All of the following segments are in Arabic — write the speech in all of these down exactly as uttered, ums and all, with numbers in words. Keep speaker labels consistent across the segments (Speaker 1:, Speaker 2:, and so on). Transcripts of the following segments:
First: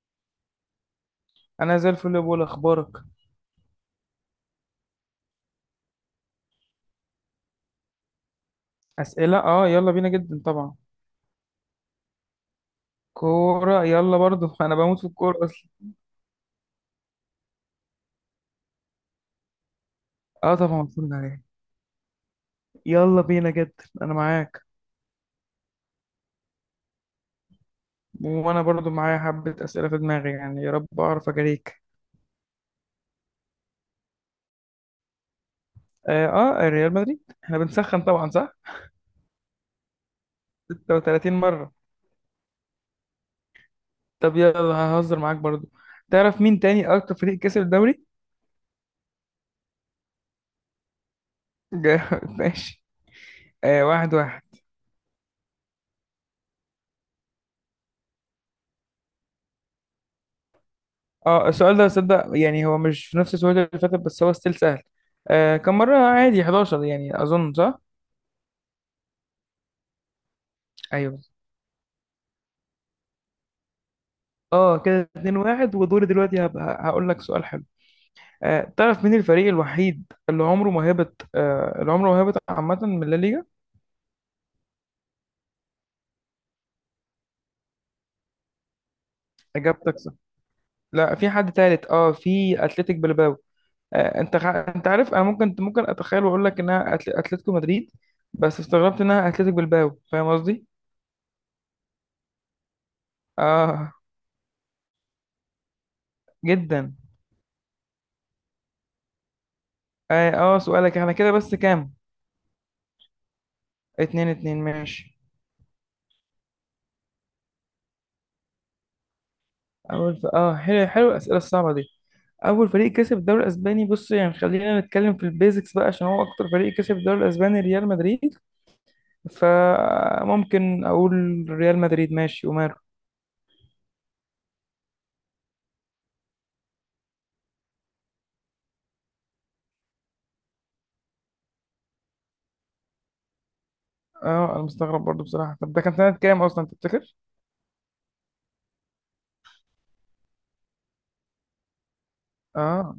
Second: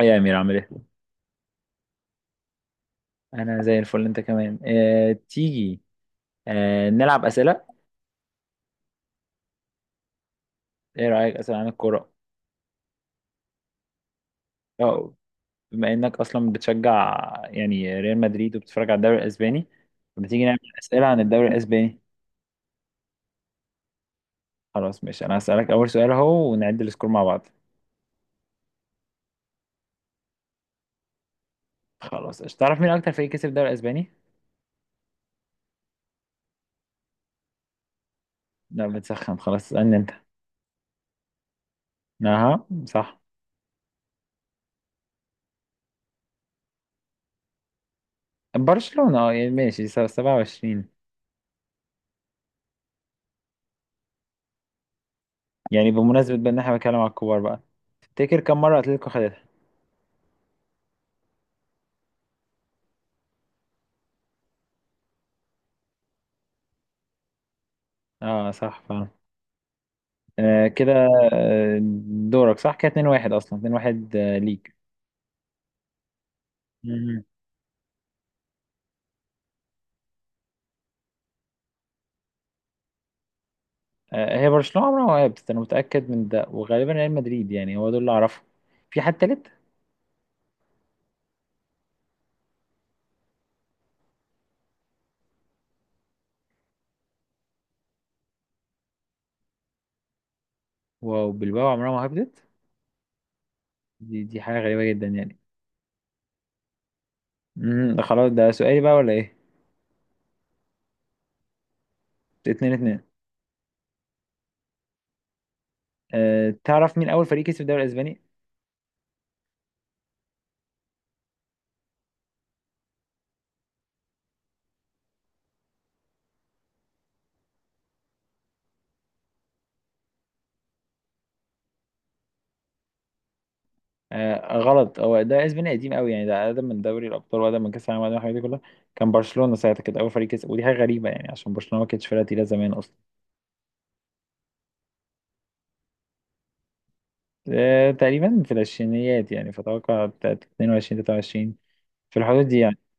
Speaker 1: إيه يا أمير عامل إيه؟
Speaker 2: انا زي الفل يا بول، اخبارك؟
Speaker 1: أنا زي الفل. أنت كمان. آه، تيجي آه، نلعب أسئلة.
Speaker 2: اسئله، اه يلا بينا جدا طبعا.
Speaker 1: إيه رأيك أسئلة عن الكورة؟
Speaker 2: كوره يلا برضو. انا بموت في
Speaker 1: أه.
Speaker 2: الكوره اصلا.
Speaker 1: بما إنك أصلا بتشجع يعني ريال مدريد وبتتفرج على الدوري الأسباني، ما تيجي
Speaker 2: اه
Speaker 1: نعمل
Speaker 2: طبعا
Speaker 1: أسئلة
Speaker 2: اتفرج
Speaker 1: عن
Speaker 2: عليها.
Speaker 1: الدوري الأسباني.
Speaker 2: يلا بينا جدا انا معاك.
Speaker 1: خلاص ماشي، أنا هسألك أول سؤال أهو ونعد السكور مع بعض.
Speaker 2: وانا برضو معايا حبه اسئله في دماغي، يعني يا رب اعرف اجاريك.
Speaker 1: خلاص قشطة. تعرف مين أكتر فريق كسب الدوري الأسباني؟
Speaker 2: اه, آه ريال مدريد، احنا بنسخن طبعا، صح؟
Speaker 1: لا بتسخن، خلاص اسألني أنت.
Speaker 2: ستة وتلاتين مره.
Speaker 1: أها صح.
Speaker 2: طب يلا ههزر معاك برضو. تعرف مين تاني اكتر فريق كسب الدوري؟
Speaker 1: برشلونة أه يعني ماشي، س- سبعة وعشرين.
Speaker 2: جا- ماشي. آه واحد واحد.
Speaker 1: يعني بمناسبة بقى إن إحنا بنتكلم على الكبار بقى، تفتكر كم مرة أتلتيكو خدتها؟
Speaker 2: اه السؤال ده صدق، يعني هو مش في نفس السؤال اللي فاتت، بس هو ستيل سهل. آه كم مرة عادي؟ احداشر يعني، أظن صح؟
Speaker 1: أه صح. آه كده.
Speaker 2: أيوه.
Speaker 1: آه، دورك. صح كده اتنين واحد أصلا. اتنين واحد آه، ليك.
Speaker 2: اه كده اتنين واحد، ودوري دلوقتي هبقى هقول لك
Speaker 1: مم.
Speaker 2: سؤال حلو. آه تعرف مين الفريق الوحيد اللي عمره ما هبط، آه اللي عمره ما هبط عامة من لا ليجا؟
Speaker 1: آه هي برشلونة عمرها ما وقفت، أنا متأكد من ده، وغالبا ريال مدريد يعني. هو دول اللي أعرفهم. في حد تالت؟
Speaker 2: إجابتك صح. لا في حد تالت، اه في أتلتيك بلباو. آه انت خ... انت عارف انا ممكن ممكن اتخيل واقول لك انها أتل... اتلتيكو مدريد، بس استغربت انها أتلتيك بلباو، فاهم قصدي؟
Speaker 1: واو، بلباو عمرها ما هبطت.
Speaker 2: اه
Speaker 1: دي دي حاجة غريبة جدا يعني.
Speaker 2: جدا.
Speaker 1: امم ده خلاص، ده سؤالي بقى ولا إيه؟
Speaker 2: اه آه، سؤالك. احنا كده بس كام؟
Speaker 1: اتنين اتنين.
Speaker 2: اتنين اتنين ماشي.
Speaker 1: آه تعرف مين أول فريق كسب الدوري الأسباني؟
Speaker 2: اول ف... اه حلو حلو الاسئله الصعبه دي. اول فريق كسب الدوري الاسباني، بص يعني خلينا نتكلم في البيزكس بقى، عشان هو اكتر فريق كسب الدوري الاسباني ريال مدريد، فممكن اقول ريال مدريد، ماشي وماله.
Speaker 1: آه غلط. هو ده اسباني قديم قوي يعني. ده اقدم من دوري الابطال واقدم من كاس العالم واقدم من الحاجات دي كلها. كان برشلونه ساعتها كانت اول فريق كسب، ودي حاجه غريبه يعني عشان برشلونه ما كانتش فرقه تقيله زمان اصلا.
Speaker 2: اه انا مستغرب برضو بصراحه. طب ده كان سنه كام اصلا تفتكر؟
Speaker 1: آه، تقريبا في العشرينيات يعني، فأتوقع بتاعت اتنين وعشرين تلاتة وعشرين، في الحدود دي يعني.
Speaker 2: اه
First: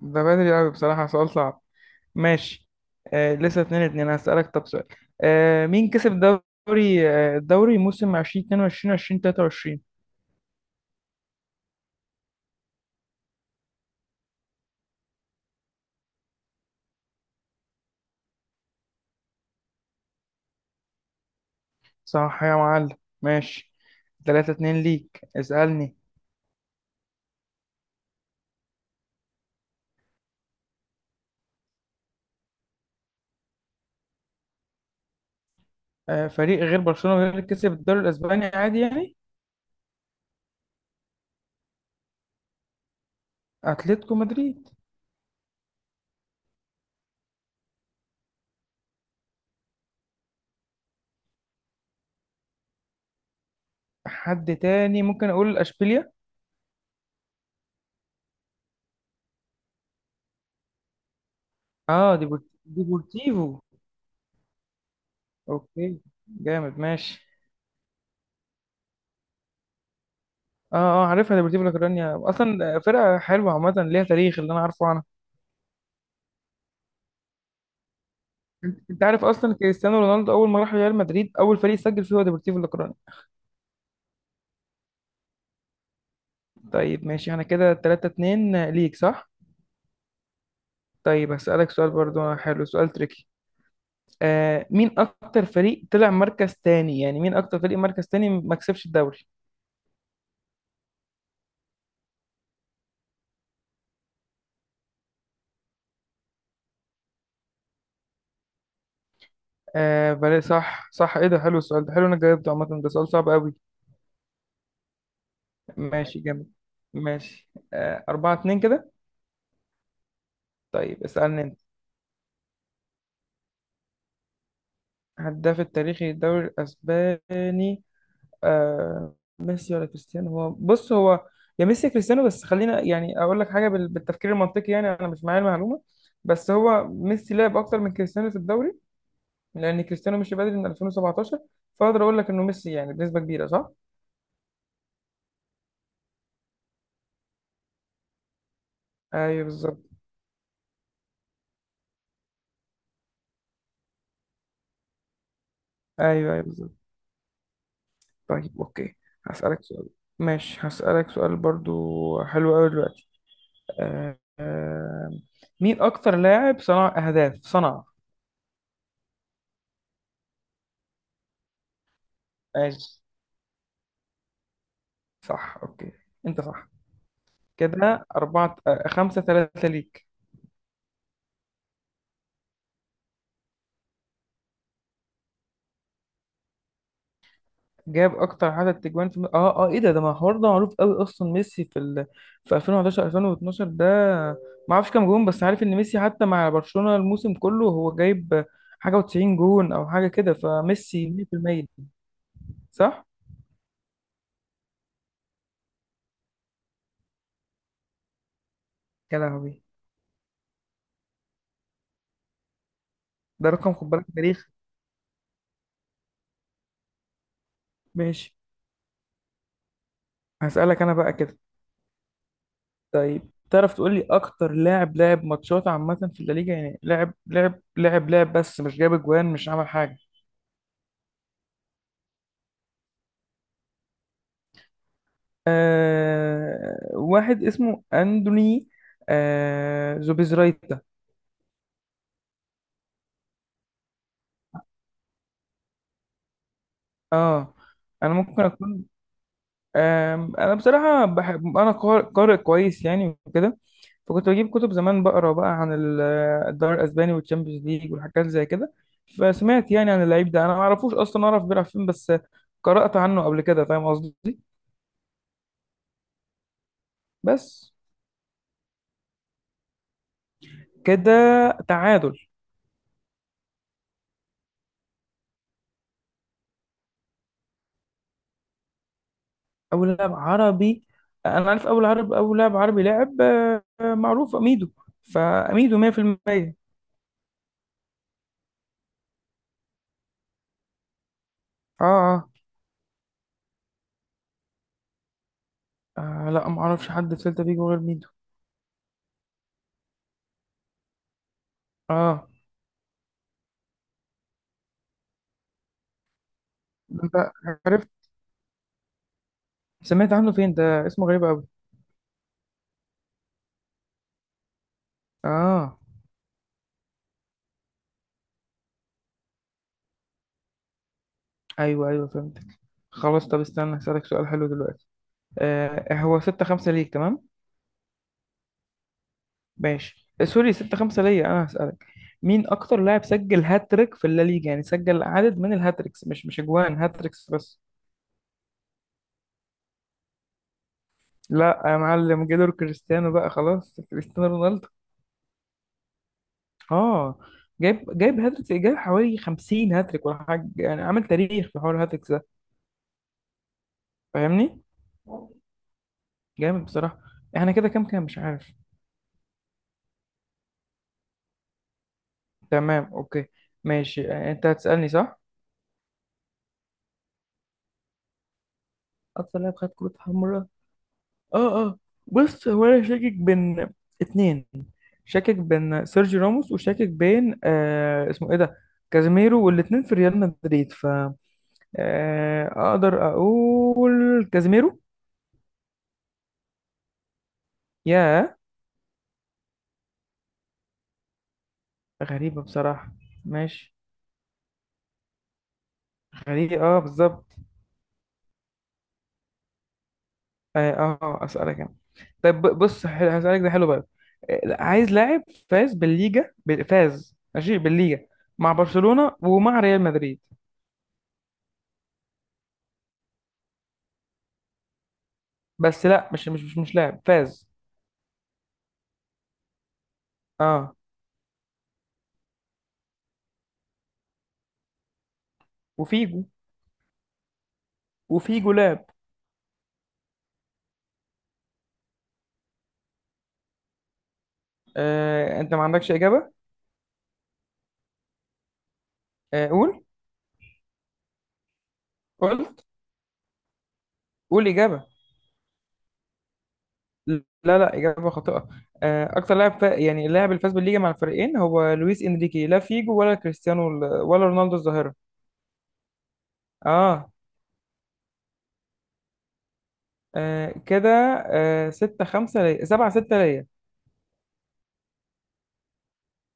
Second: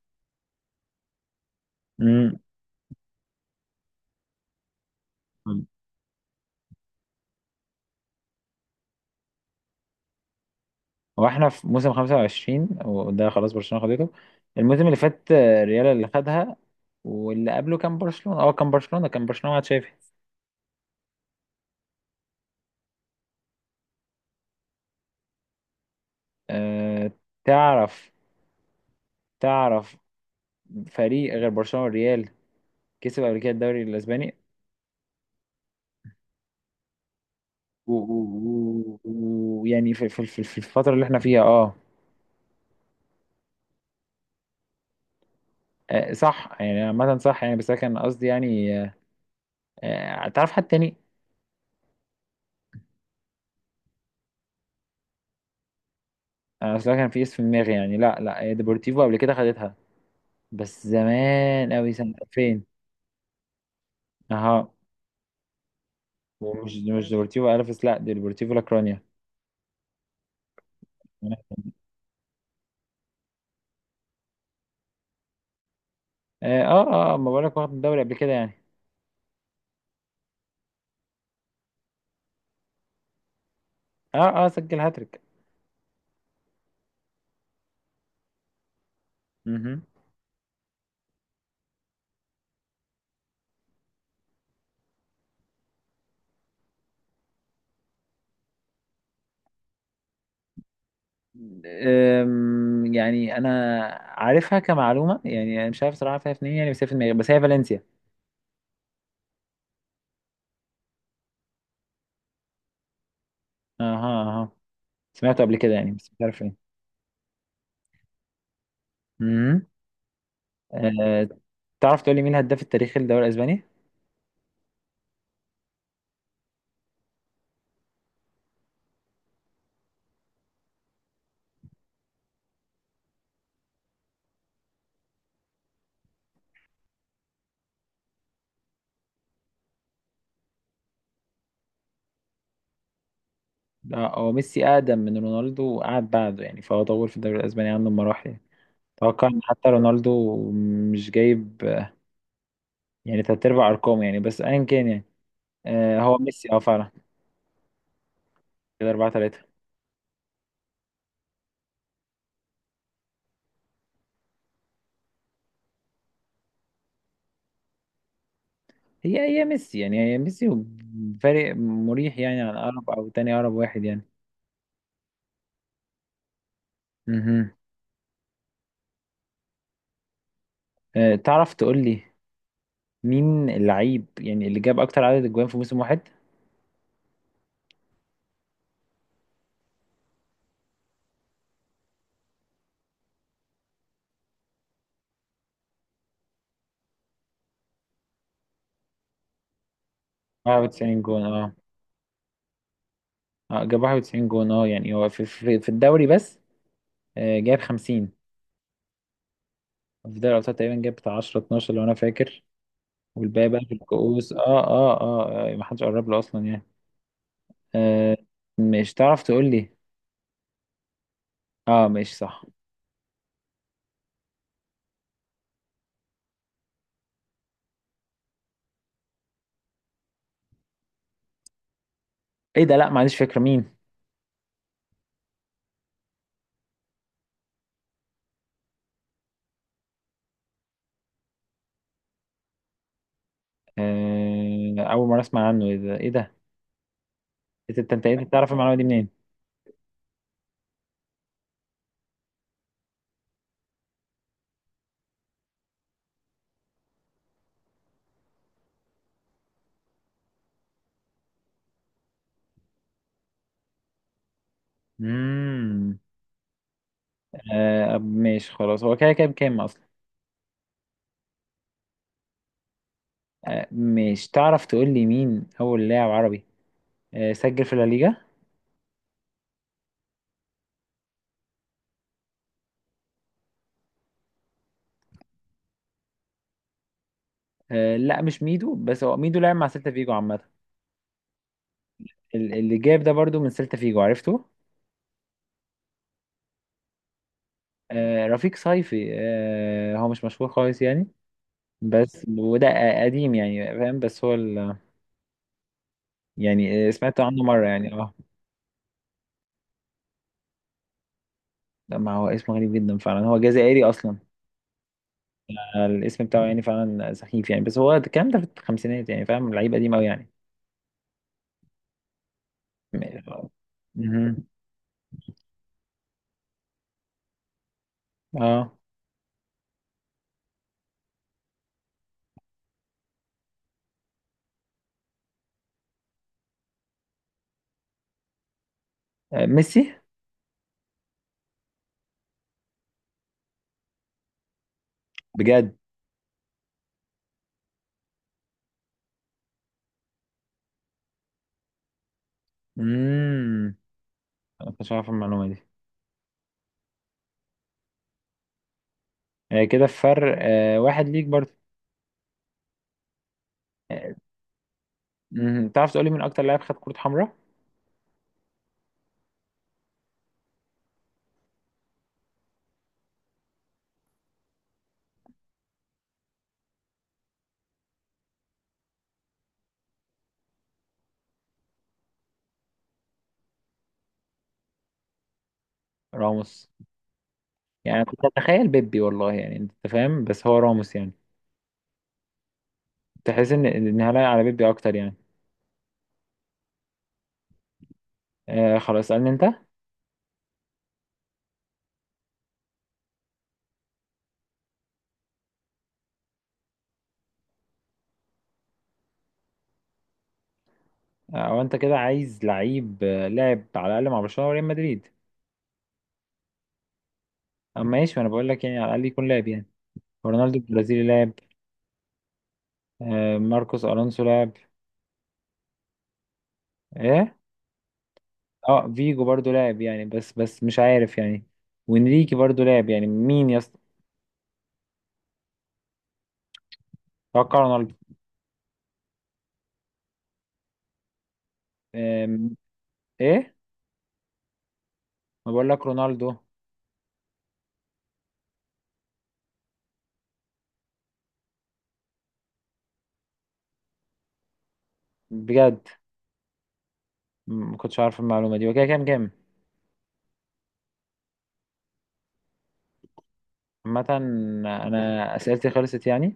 Speaker 2: ده بدري قوي بصراحه، سؤال صعب.
Speaker 1: امم.
Speaker 2: ماشي. آه لسه اتنين اتنين، هسألك طب سؤال. آه مين كسب الدوري آه الدوري موسم ألفين واتنين وعشرين ألفين وتلاته وعشرين؟
Speaker 1: واحنا في موسم خمسة وعشرين وده خلاص برشلونة خدته. الموسم اللي فات آه، ريال اللي خدها. واللي قبله كان برشلونة اه كان برشلونة كان برشلونة مع تشافي.
Speaker 2: صح يا معلم. ماشي تلاتة اتنين ليك، اسألني.
Speaker 1: أه تعرف. تعرف فريق غير برشلونة والريال كسب قبل كده الدوري الأسباني
Speaker 2: آه، فريق غير برشلونة غير اللي كسب
Speaker 1: و-
Speaker 2: الدوري الاسباني عادي
Speaker 1: و-
Speaker 2: يعني.
Speaker 1: و- ويعني في, في, في, في الفترة اللي احنا فيها اه
Speaker 2: اتلتيكو مدريد.
Speaker 1: آه، صح يعني، عامة صح يعني، بس أنا كان قصدي يعني آه، آه، تعرف حد تاني.
Speaker 2: حد تاني ممكن اقول اشبيليا.
Speaker 1: انا اصلا كان في اسم في دماغي يعني، لا لا، هي ديبورتيفو قبل كده خدتها. بس زمان قوي سنة
Speaker 2: اه ديبور-
Speaker 1: ألفين.
Speaker 2: ديبورتيفو.
Speaker 1: اها.
Speaker 2: اوكي
Speaker 1: ومش
Speaker 2: جامد
Speaker 1: مش
Speaker 2: ماشي.
Speaker 1: ديبورتيفو الفيس، لا، دي ديبورتيفو لاكرونيا.
Speaker 2: اه اه عارفها، ديبورتيفو لا كورونيا اصلا فرقة حلوة، عامة ليها تاريخ اللي انا عارفه عنها.
Speaker 1: اه اه، آه، ما بقولك واخد الدوري قبل كده يعني.
Speaker 2: انت أنت عارف اصلا كريستيانو رونالدو اول ما راح ريال مدريد، اول فريق سجل فيه هو ديبورتيفو لا كورونيا.
Speaker 1: اه اه سجل هاتريك.
Speaker 2: طيب ماشي انا كده تلاتة اتنين ليك صح.
Speaker 1: مهم.
Speaker 2: طيب هسألك سؤال برضو حلو، سؤال تريكي. آه مين اكتر فريق طلع مركز تاني يعني، مين اكتر فريق مركز تاني ما كسبش الدوري؟
Speaker 1: أم، يعني انا عارفها كمعلومه يعني، انا مش عارف صراحه فيها فين يعني، بس هي في دماغي. بس هي فالنسيا.
Speaker 2: آه بلا، صح صح، ايه ده، حلو السؤال ده، حلو انا جاوبته عامه، ده سؤال صعب قوي.
Speaker 1: اها اها. سمعته قبل كده يعني، بس مش
Speaker 2: ماشي
Speaker 1: عارف
Speaker 2: جامد.
Speaker 1: فين.
Speaker 2: ماشي آه أربعة اتنين كده.
Speaker 1: مهم.
Speaker 2: طيب
Speaker 1: أه
Speaker 2: اسألني انت.
Speaker 1: تعرف تقول لي مين الهداف التاريخي للدوري الاسباني؟
Speaker 2: هداف التاريخي للدوري الاسباني؟ آه ميسي ولا كريستيانو؟ هو بص هو يا ميسي يا كريستيانو، بس خلينا يعني اقول لك حاجه بال- بالتفكير المنطقي. يعني انا مش معايا المعلومه، بس هو ميسي لعب اكتر من كريستيانو في الدوري، لان كريستيانو مشي بدري من ألفين وسبعة عشر، فاقدر اقول لك انه ميسي يعني بنسبه كبيره، صح؟
Speaker 1: آه، هو ميسي أقدم من رونالدو وقعد بعده يعني، فهو طور في الدوري الأسباني عنه بمراحل يعني. أتوقع إن
Speaker 2: ايوه
Speaker 1: حتى
Speaker 2: بالظبط.
Speaker 1: رونالدو مش جايب آه، يعني تلات أرباع أرقامه يعني، بس أيا كان يعني. آه، هو
Speaker 2: ايوه ايوه
Speaker 1: ميسي أه
Speaker 2: بالظبط.
Speaker 1: فعلا.
Speaker 2: طيب
Speaker 1: كده
Speaker 2: اوكي.
Speaker 1: أربعة تلاتة.
Speaker 2: هسالك سؤال. ماشي هسالك سؤال برضو حلو قوي دلوقتي. آه آه مين اكتر لاعب صنع اهداف صنع؟
Speaker 1: هي هي ميسي يعني، هي ميسي. فرق مريح يعني عن أقرب
Speaker 2: ماشي
Speaker 1: أو تاني أقرب واحد يعني.
Speaker 2: صح اوكي، انت صح.
Speaker 1: مهم.
Speaker 2: كده أربعة آه، خمسة ثلاثة ليك.
Speaker 1: آه، تعرف تقول لي مين اللعيب يعني اللي جاب أكتر عدد أجوان في موسم واحد؟
Speaker 2: جاب اكتر عدد تجوان في اه اه ايه ده، ده ما الحوار ده معروف قوي اصلا، ميسي في ال... في ألفين وحداشر ألفين واتناشر ده. ما اعرفش كام جون، بس عارف ان ميسي حتى مع برشلونة الموسم كله هو جايب حاجه و90 جون او حاجه كده،
Speaker 1: 91
Speaker 2: فميسي
Speaker 1: جون أه
Speaker 2: ميه في الميه صح.
Speaker 1: آه، جاب واحد وتسعين جون أه يعني هو في في في الدوري بس. آه، جاب خمسين
Speaker 2: يا لهوي،
Speaker 1: في دوري الابطال تقريبا. جاب بتاع عشرة اثنا عشر لو انا فاكر،
Speaker 2: ده
Speaker 1: والباقي بقى
Speaker 2: رقم،
Speaker 1: في
Speaker 2: خد بالك
Speaker 1: الكؤوس اه
Speaker 2: تاريخ.
Speaker 1: اه اه, آه ما حدش قرب له اصلا يعني. آه
Speaker 2: ماشي.
Speaker 1: مش تعرف تقول لي.
Speaker 2: هسألك انا بقى كده.
Speaker 1: اه مش صح.
Speaker 2: طيب تعرف تقول لي اكتر لاعب لعب ماتشات عامه في الليجا، يعني لعب لعب لعب لعب بس مش جاب اجوان مش عمل حاجه؟
Speaker 1: ايه ده؟ لا ما عنديش فكره مين.
Speaker 2: آه واحد اسمه أندوني، آه زوبيزرايتا.
Speaker 1: آه اول مره اسمع عنه. ايه ده ايه ده؟
Speaker 2: اه
Speaker 1: إيه ده؟ انت انت
Speaker 2: انا
Speaker 1: إنت
Speaker 2: ممكن
Speaker 1: تعرف المعلومه دي
Speaker 2: اكون،
Speaker 1: منين؟
Speaker 2: آه انا بصراحة بحب، انا قار- قارئ كويس يعني وكده، فكنت بجيب كتب زمان بقرا بقى عن ال- الدوري الاسباني والتشامبيونز ليج والحاجات زي كده، فسمعت يعني عن اللعيب ده، انا ما اعرفوش اصلا اعرف بيلعب فين، بس قرأت عنه قبل كده، فاهم قصدي.
Speaker 1: امم.
Speaker 2: بس
Speaker 1: آه ماشي خلاص، هو كده كده بكام اصلا؟
Speaker 2: كده، تعادل.
Speaker 1: آه مش تعرف تقول لي مين اول لاعب عربي آه سجل في الليجا؟
Speaker 2: اول لاعب عربي، انا عارف اول عرب اول لاعب عربي لعب معروف اميدو، فاميدو ميه في الميه اه.
Speaker 1: آه لا مش ميدو، بس هو ميدو لعب مع سيلتا فيجو عامه.
Speaker 2: اه
Speaker 1: ال- اللي جاب ده برضو من سيلتا فيجو، عرفته.
Speaker 2: آه، لا ما اعرفش حد في سيلتا فيجو غير ميدو.
Speaker 1: آه، رفيق صيفي. آه، هو مش مشهور خالص يعني، بس
Speaker 2: اه
Speaker 1: وده قديم يعني فاهم، بس هو ال... يعني آه،
Speaker 2: ده انت
Speaker 1: سمعت عنه مرة
Speaker 2: عرفت،
Speaker 1: يعني اه
Speaker 2: سمعت عنه فين؟ ده اسمه غريب قوي.
Speaker 1: لا، ما هو اسمه غريب جدا فعلا. هو جزائري اصلا.
Speaker 2: اه
Speaker 1: آه، الاسم بتاعه يعني فعلا سخيف يعني، بس هو الكلام ده في الخمسينات يعني فاهم، لعيب قديم قوي يعني.
Speaker 2: ايوه ايوه فهمتك.
Speaker 1: م-
Speaker 2: خلاص طب استنى هسألك سؤال
Speaker 1: مهم.
Speaker 2: حلو دلوقتي. آه هو ستة خمسة ليك، تمام؟
Speaker 1: اه
Speaker 2: ماشي آه، سوري ستة خمسة ليا انا. هسألك مين اكتر لاعب سجل هاتريك في الليجا، يعني سجل عدد من الهاتريكس، مش مش اجوان، هاتريكس بس.
Speaker 1: آه، ميسي.
Speaker 2: لا يا معلم، جيلور، كريستيانو بقى خلاص، كريستيانو رونالدو.
Speaker 1: بجد.
Speaker 2: اه جايب جايب هاتريكس، جايب حوالي خمسين هاتريك ولا حاجه يعني، عامل تاريخ في حوار الهاتريكس ده.
Speaker 1: امم.
Speaker 2: فاهمني.
Speaker 1: انا كنتش عارف المعلومة دي.
Speaker 2: جامد بصراحه. احنا كده كام كام مش عارف.
Speaker 1: آه، كده في فرق آه، واحد ليك برضه.
Speaker 2: تمام اوكي. ماشي
Speaker 1: آه،
Speaker 2: آه، انت هتسالني صح.
Speaker 1: مهم. تعرف تقولي مين اكتر لاعب خد كرة حمراء؟
Speaker 2: اكتر لاعب خد كروت حمراء؟ اه اه. بص هو انا شاكك بين اتنين، شاكك بين سيرجي راموس، وشاكك بين آه اسمه ايه ده، كازيميرو، والاتنين في ريال مدريد، ف آه اقدر اقول كازيميرو.
Speaker 1: راموس؟ يعني أنا كنت
Speaker 2: يا،
Speaker 1: اتخيل بيبي والله يعني، انت فاهم، بس هو راموس يعني.
Speaker 2: غريبه بصراحه.
Speaker 1: تحس ان
Speaker 2: ماشي.
Speaker 1: ان هلاقي على بيبي اكتر يعني.
Speaker 2: غريب اه بالظبط.
Speaker 1: آه خلاص اسالني انت آه،
Speaker 2: اه آه، اسالك انا. طيب ب- بص حلو، هسالك ده حلو بقى. آه، عايز لاعب فاز بالليجا بال- فاز ماشي بالليجا مع برشلونة ومع ريال مدريد،
Speaker 1: او انت كده عايز لعيب آه، لاعب على الاقل مع برشلونه وريال مدريد.
Speaker 2: بس لا مش مش مش, مش لاعب فاز.
Speaker 1: اما ماشي، انا بقول لك يعني، على الاقل يكون لاعب يعني. رونالدو
Speaker 2: اه
Speaker 1: البرازيلي لاعب. آه ماركوس الونسو لاعب.
Speaker 2: وفيجو.
Speaker 1: ايه.
Speaker 2: وفيجو لاعب.
Speaker 1: اه فيجو برضو لاعب يعني، بس بس مش عارف يعني. وانريكي برضو لاعب يعني. مين يا اسطى؟
Speaker 2: آه انت ما عندكش اجابة؟
Speaker 1: اتوقع رونالدو.
Speaker 2: آه قول.
Speaker 1: آم،
Speaker 2: قلت؟
Speaker 1: ايه.
Speaker 2: قول اجابة.
Speaker 1: ما بقول لك رونالدو.
Speaker 2: لا لا، اجابة خاطئة. آه اكتر لاعب فا... يعني اللاعب اللي فاز بالليجا مع الفريقين هو لويس انريكي، لا فيجو ولا كريستيانو ال- ولا رونالدو الظاهرة.
Speaker 1: بجد.
Speaker 2: اه.
Speaker 1: م- ما كنتش عارف المعلومه دي. وكده كام كام؟
Speaker 2: آه كده. آه ستة خمسة ليا، سبعة ستة ليا.
Speaker 1: عامة، أنا أسئلتي خلصت يعني.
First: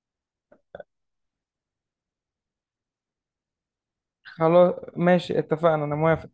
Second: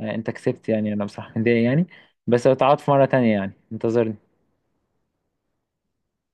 Speaker 1: آه، أنت كسبت يعني، أنا بصراحة متضايق يعني. بس لو تعاد في مرة تانية يعني، انتظرني.
Speaker 2: خلاص ماشي اتفقنا، أنا موافق.